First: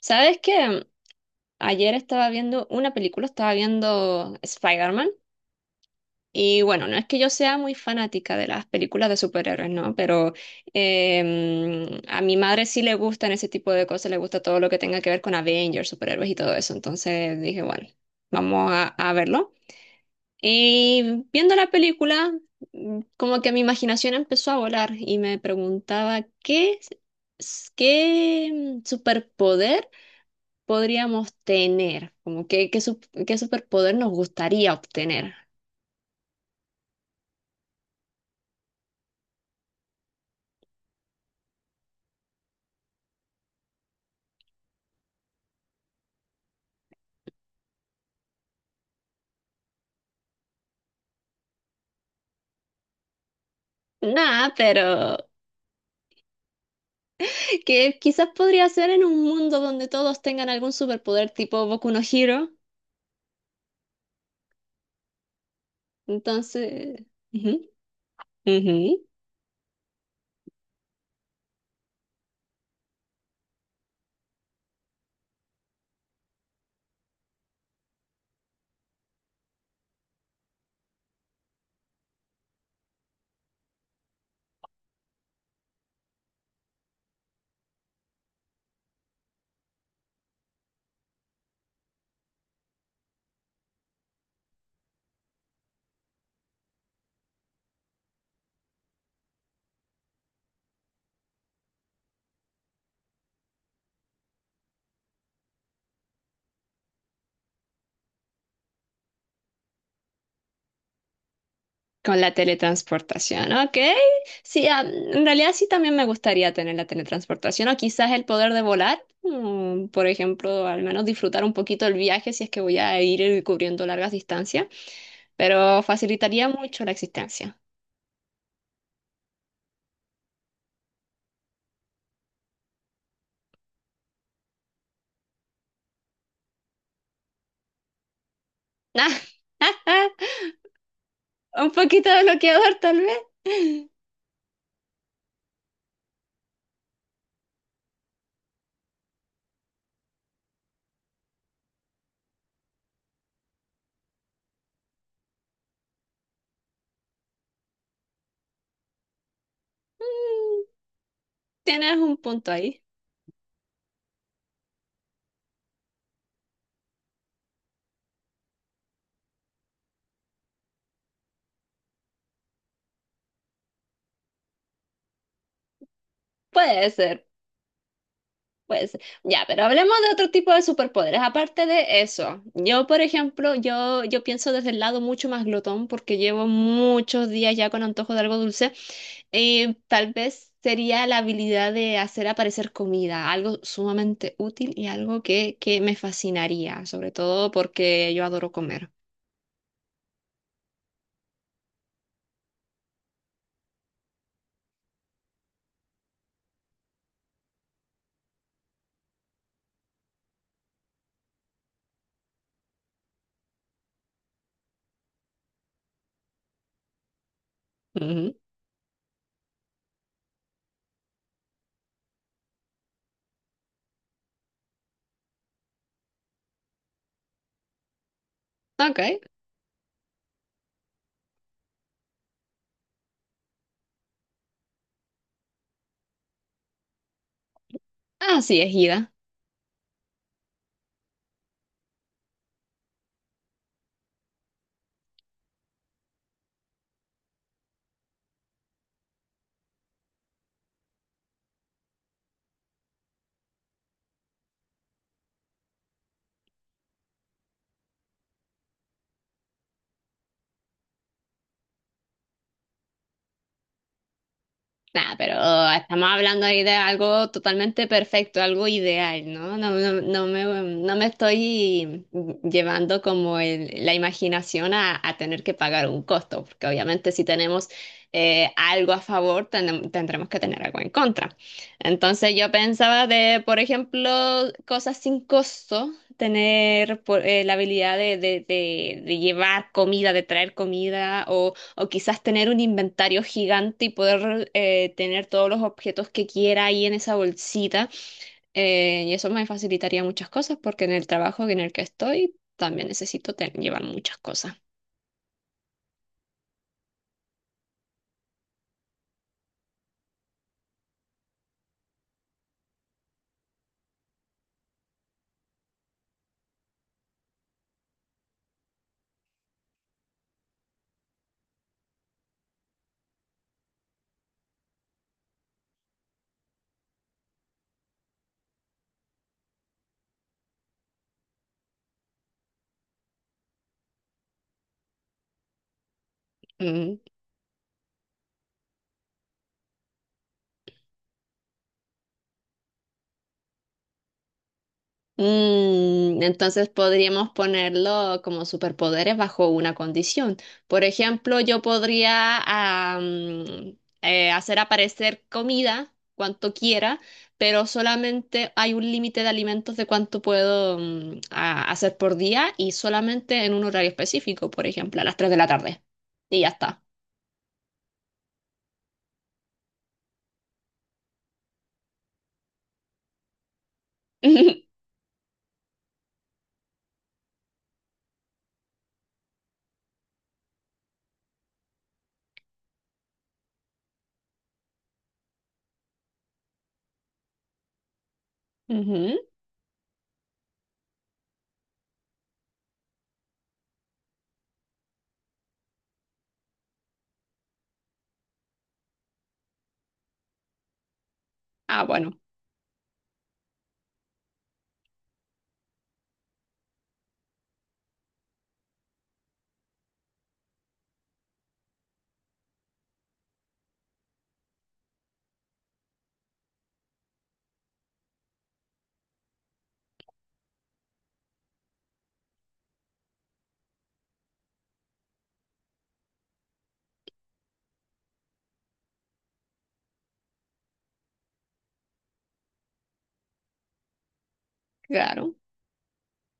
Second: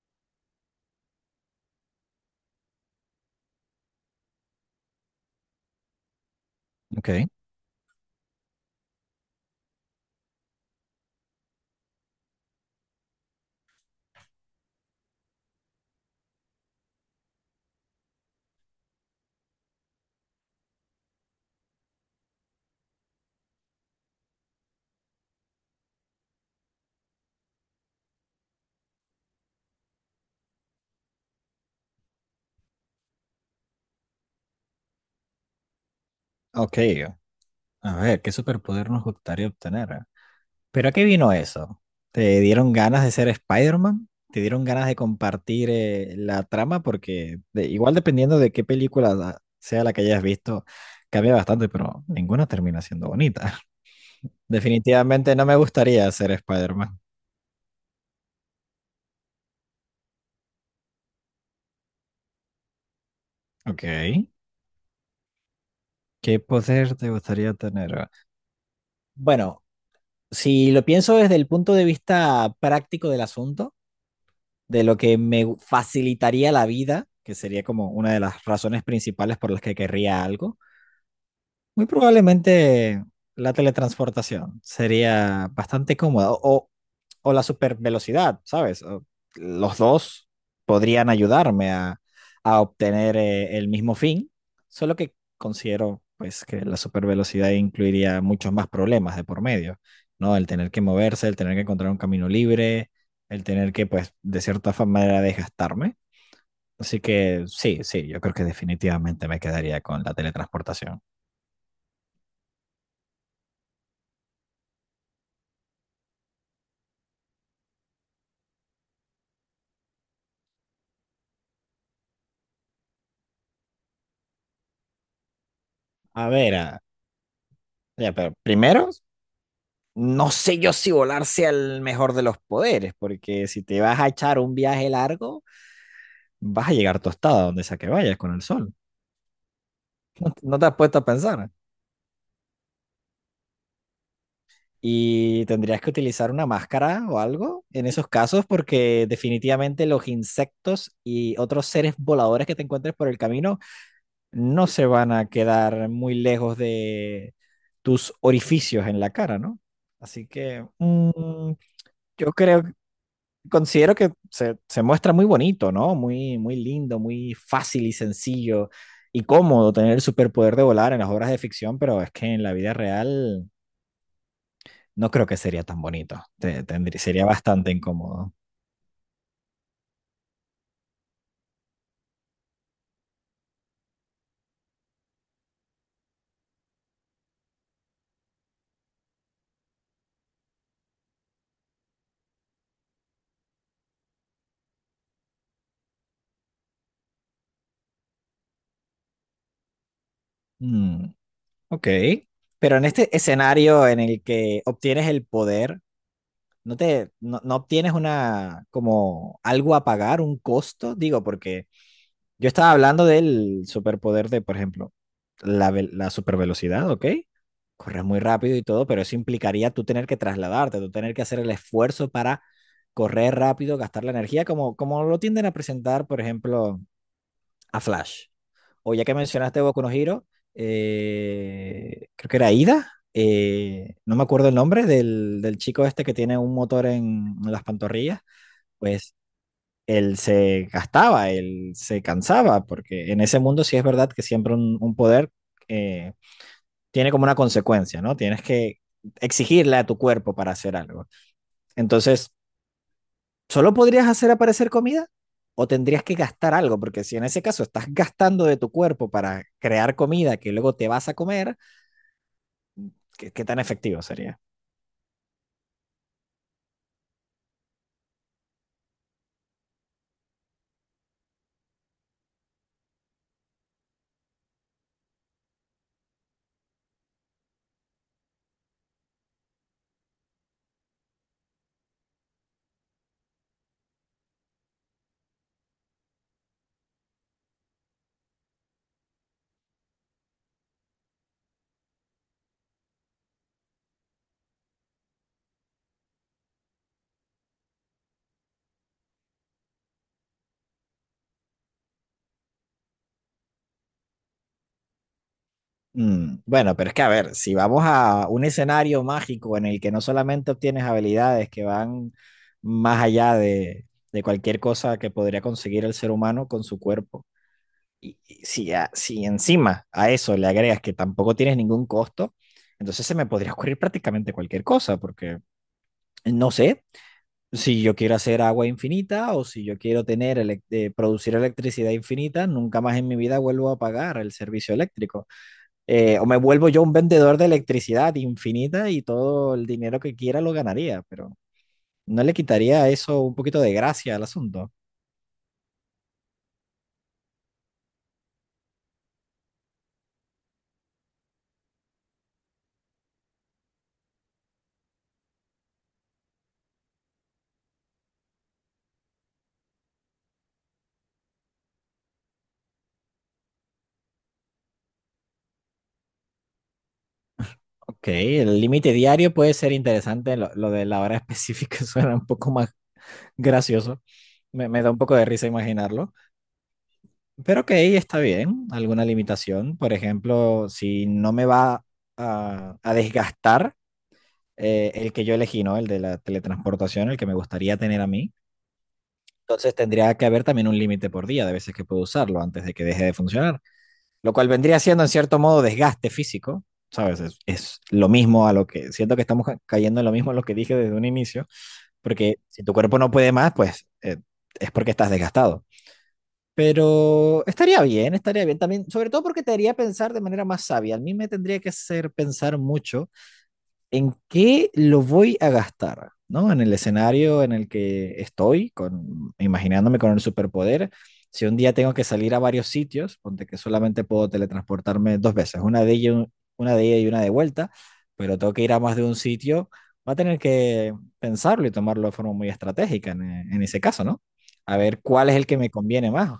¿Sabes qué? Ayer estaba viendo una película, estaba viendo Spider-Man. Y bueno, no es que Ok, yo sea muy fanática de las películas de superhéroes, ¿no? Pero a mi madre sí le gustan ese tipo de cosas, le gusta todo lo que tenga que ver con Avengers, superhéroes y todo eso. Entonces dije, bueno, vamos a verlo. Y viendo la película, como que mi imaginación empezó a volar y me preguntaba qué superpoder podríamos tener, como que, qué superpoder nos gustaría obtener. ok. A ver, ¿qué superpoder nos gustaría obtener? ¿Pero a qué vino eso? ¿Te dieron ganas de ser Spider-Man? ¿Te dieron ganas de compartir la trama? Porque igual dependiendo de qué película sea la que hayas visto, cambia bastante, pero ninguna termina siendo bonita. Nada, pero Definitivamente no me gustaría ser Spider-Man. que quizás podría ser en un mundo donde todos tengan algún superpoder tipo Boku no Hero. Ok. ¿Qué Entonces, poder te gustaría ujú, tener? ujú. Bueno, si lo pienso desde el punto de vista práctico del asunto, de lo que me facilitaría la vida, que sería como una de las razones principales por las que querría algo, muy probablemente la teletransportación sería bastante cómoda o la supervelocidad, ¿sabes? Los dos podrían ayudarme a obtener el mismo fin, solo que considero pues que la supervelocidad incluiría muchos más problemas de por medio, ¿no? El tener que moverse, el tener que encontrar un camino libre, el tener que pues de cierta manera desgastarme. Así que sí, sí, yo creo que definitivamente me quedaría con la teletransportación. Con la teletransportación, ok. Sí, en realidad sí también me gustaría tener la teletransportación o quizás el poder de volar, por ejemplo, al menos disfrutar un poquito el viaje si es que voy a ir cubriendo largas distancias, pero A facilitaría ver, mucho la existencia. ya, pero primero, no sé yo si volar sea el mejor de los poderes, porque si te vas a echar un viaje largo, vas a llegar tostada donde sea que vayas con el sol. No te has puesto a pensar. Un poquito bloqueador tal vez. Y tendrías que utilizar una máscara o algo en esos casos, porque definitivamente los insectos y otros seres voladores que te encuentres por el camino no se van a quedar muy lejos de tus orificios en la cara, ¿no? Así que mm, Tienes un yo punto creo ahí. considero que se muestra muy bonito, ¿no? Muy, muy lindo, muy fácil y sencillo y cómodo tener el superpoder de volar en las obras de ficción, pero es que en la vida real no creo que sería tan bonito. Puede ser. Sería bastante incómodo. Pues ya, pero hablemos de otro tipo de superpoderes. Aparte de eso, yo, por ejemplo, yo pienso desde el lado mucho más glotón porque llevo muchos días ya con antojo de algo dulce. Tal vez sería la habilidad de hacer aparecer comida, algo sumamente útil y algo que me fascinaría, sobre todo porque yo adoro comer. Mm, ok. Pero en este escenario en el que obtienes el poder, ¿no te, no, no obtienes una, como algo a pagar, un costo? Digo, porque yo estaba hablando del superpoder de, por ejemplo, la supervelocidad, ¿ok? Corres muy Ujú. rápido y todo, pero eso implicaría tú tener que trasladarte, tú tener que hacer el esfuerzo para correr rápido, gastar la energía, como, como lo tienden a presentar, por ejemplo, a Flash. O ya que Ok. mencionaste Boku no Hero, creo que era Ida, no me acuerdo el nombre del, del chico este que tiene un motor en las pantorrillas. Así es, Ida. Pues él se gastaba, él se cansaba, porque en ese mundo sí es verdad que siempre un poder eh, tiene como una consecuencia, ¿no? Tienes que exigirle a tu cuerpo para hacer algo. Entonces, ¿solo podrías hacer aparecer comida? ¿O tendrías que gastar algo? Porque si en ese caso estás gastando de tu cuerpo para crear comida que luego te vas a comer, ¿qué, qué tan efectivo sería? Nada, pero estamos hablando ahí de algo totalmente perfecto, algo ideal, ¿no? No, no, no me estoy llevando como la imaginación a tener que pagar un costo, porque obviamente si tenemos algo a favor, tendremos que tener algo en contra. Entonces yo pensaba de, por ejemplo, cosas sin costo, tener la habilidad de llevar comida, de traer comida o quizás tener un inventario gigante y poder tener todos los objetos que quiera ahí en esa bolsita. Y eso me facilitaría muchas cosas porque en el trabajo en el que estoy también necesito llevar muchas cosas. Mm, bueno, pero es que a ver, si vamos a un escenario mágico en el que no solamente obtienes habilidades que van más allá de cualquier cosa que podría conseguir el ser humano con su cuerpo, y si, si encima a eso le agregas que tampoco tienes ningún costo, entonces se me podría ocurrir prácticamente cualquier cosa, porque no sé si yo quiero hacer agua infinita o si yo quiero tener producir electricidad infinita, nunca más en mi vida vuelvo a pagar el servicio eléctrico o me vuelvo yo un Mm. vendedor de electricidad infinita y todo el dinero que quiera lo ganaría, pero no le quitaría eso un poquito de gracia al asunto. Entonces podríamos ponerlo como superpoderes bajo una condición. Por ejemplo, yo podría hacer aparecer comida cuanto quiera, pero solamente hay un límite de alimentos de cuánto puedo hacer por día y solamente en un horario específico, por ejemplo, a las 3 de la tarde. Y ya está. Ok, el límite diario puede ser interesante, lo de la hora específica suena un poco más gracioso, me da un poco de risa imaginarlo, pero ok, está bien, alguna limitación, por ejemplo, si no me va a desgastar el que yo elegí, ¿no? El de la teletransportación, el que me gustaría tener a mí. Ujú. Entonces tendría que haber también un límite por día de veces que puedo usarlo antes de que deje de funcionar, lo cual vendría siendo en cierto modo desgaste físico, ¿sabes? Es lo mismo a lo que, siento que estamos cayendo en lo mismo a lo que dije desde un inicio, Ah, bueno, porque si tu cuerpo no puede más, pues es porque estás desgastado. Pero estaría bien también, sobre todo porque te haría pensar de manera más sabia. A mí me tendría que hacer pensar mucho en qué lo voy a gastar, ¿no? En el escenario en el que estoy, con, imaginándome con el superpoder. Si un día tengo que salir a varios sitios, ponte que solamente puedo teletransportarme dos veces, una de ida y una de vuelta, pero tengo que ir a más de un sitio, va a tener que pensarlo y tomarlo de forma muy estratégica en ese caso, ¿no? A ver cuál claro. es el que me conviene más.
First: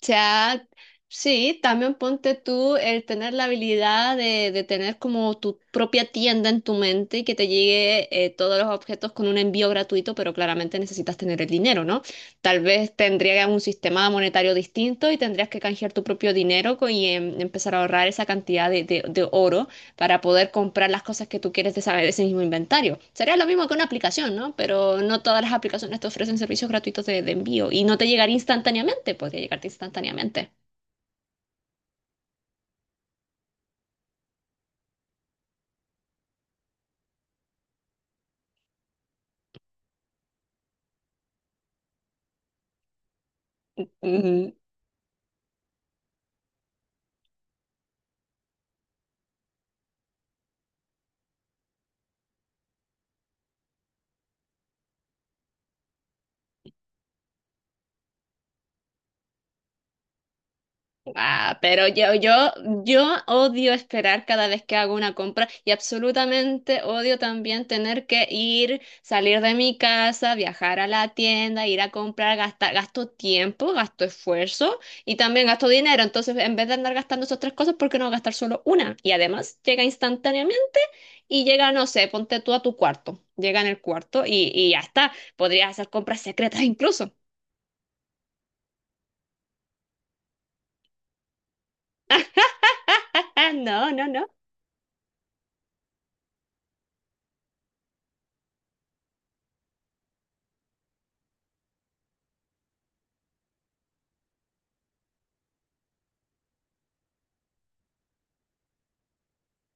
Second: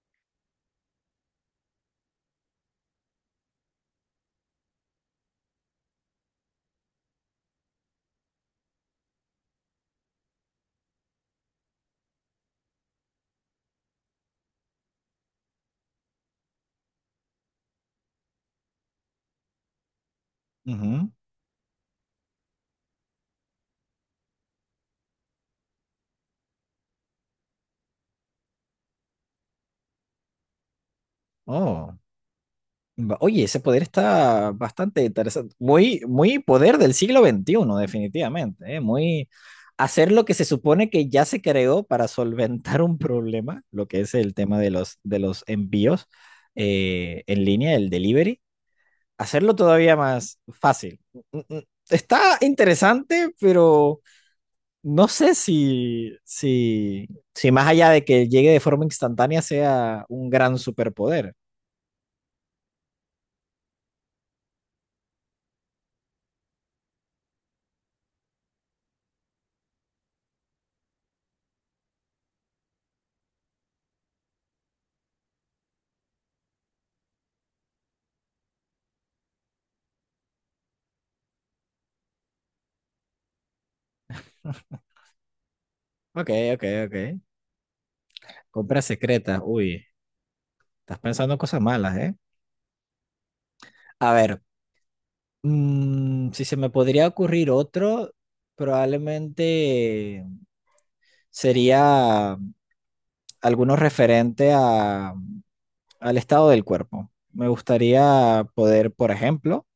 Sea, sí, también ponte tú el tener la habilidad de tener como tu propia tienda en tu mente y que te llegue todos los objetos con un envío gratuito, pero claramente necesitas tener el dinero, ¿no? Tal vez tendrías un sistema monetario distinto y tendrías que canjear tu propio dinero y empezar a ahorrar esa cantidad de oro para poder comprar las Ujú. cosas que tú quieres de saber ese mismo inventario. Sería lo mismo que una aplicación, ¿no? Pero no todas las aplicaciones te ofrecen servicios gratuitos de envío y no te llegaría instantáneamente, podría llegarte instantáneamente. Oh. Oye, ese poder está bastante interesante. Muy, muy poder del siglo XXI, definitivamente, ¿eh? Muy hacer lo que se supone que ya se creó para solventar un problema, lo que es el tema de los envíos en línea, el delivery, hacerlo todavía más fácil. Mm, mm, está interesante, pero no sé si más allá de que llegue de forma instantánea sea un gran superpoder. Ah, pero yo odio esperar cada vez que hago una compra y absolutamente odio también tener que ir, salir de mi casa, viajar a la tienda, ir a comprar, gastar, gasto tiempo, gasto esfuerzo y también gasto dinero. Entonces, en vez de andar gastando esas tres cosas, ¿por qué no gastar solo una? Y además llega instantáneamente y llega, no sé, ponte tú a tu cuarto. Llega en el cuarto y ya está. Podrías hacer compras Ok, secretas ok, incluso. ok. Compras secretas, uy, estás pensando cosas malas, ¿eh? Ah, no, no, A no. ver, mm, si se me podría ocurrir otro, probablemente sería alguno referente a, al estado del cuerpo. Me gustaría poder, por ejemplo,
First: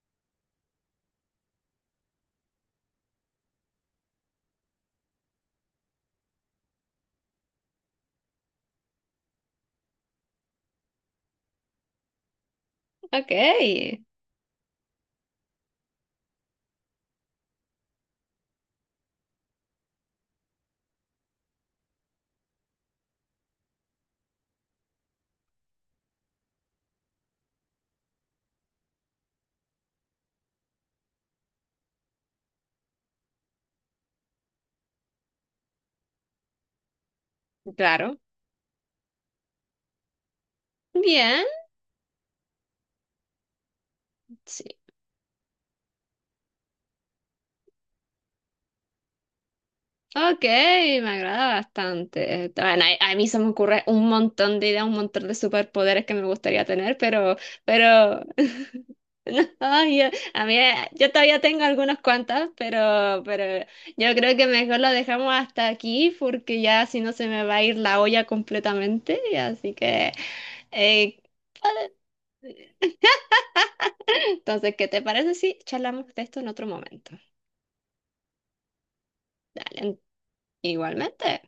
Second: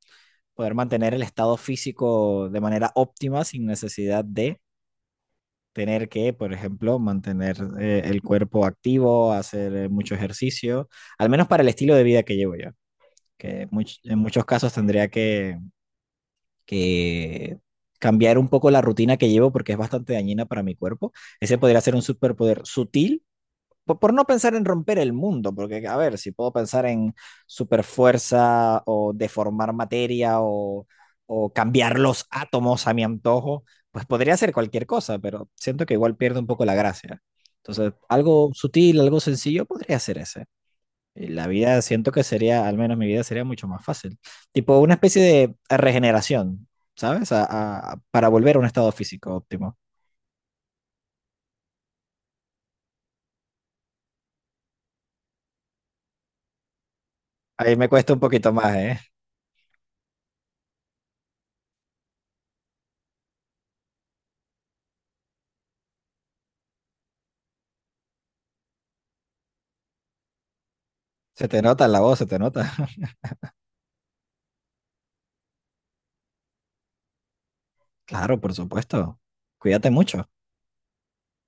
poder mantener el estado físico de manera óptima sin necesidad de tener que, por ejemplo, mantener el cuerpo activo, hacer mucho ejercicio, al menos para el estilo de vida que llevo yo, Ok. que en muchos casos tendría que cambiar un poco la rutina que llevo porque es bastante dañina para mi cuerpo. Ese podría ser un superpoder sutil, por no pensar en romper el mundo, porque a ver, si puedo pensar en superfuerza o deformar materia o cambiar los átomos a mi antojo, pues podría ser cualquier cosa, pero siento que igual pierde un poco la gracia. Entonces, Claro. algo sutil, algo sencillo, podría ser ese. Y Bien. la vida, siento que sería, al menos mi vida sería mucho más fácil. Sí. Tipo una especie de regeneración, ¿sabes? Para volver a un estado físico óptimo. Ok, me agrada bastante. Bueno, a mí se me ocurre un montón de ideas, un montón de superpoderes que me gustaría tener, pero, Ahí me cuesta un pero poquito más, ¿eh? No, yo, a mí, yo todavía tengo algunas cuantas, pero yo creo que mejor lo dejamos hasta aquí porque ya si no se me va a ir la olla completamente. Así que, eh, Se te nota en la voz, se te nota. entonces, ¿qué te parece si charlamos de esto en otro momento? Claro, por supuesto. Cuídate Dale, mucho. igualmente.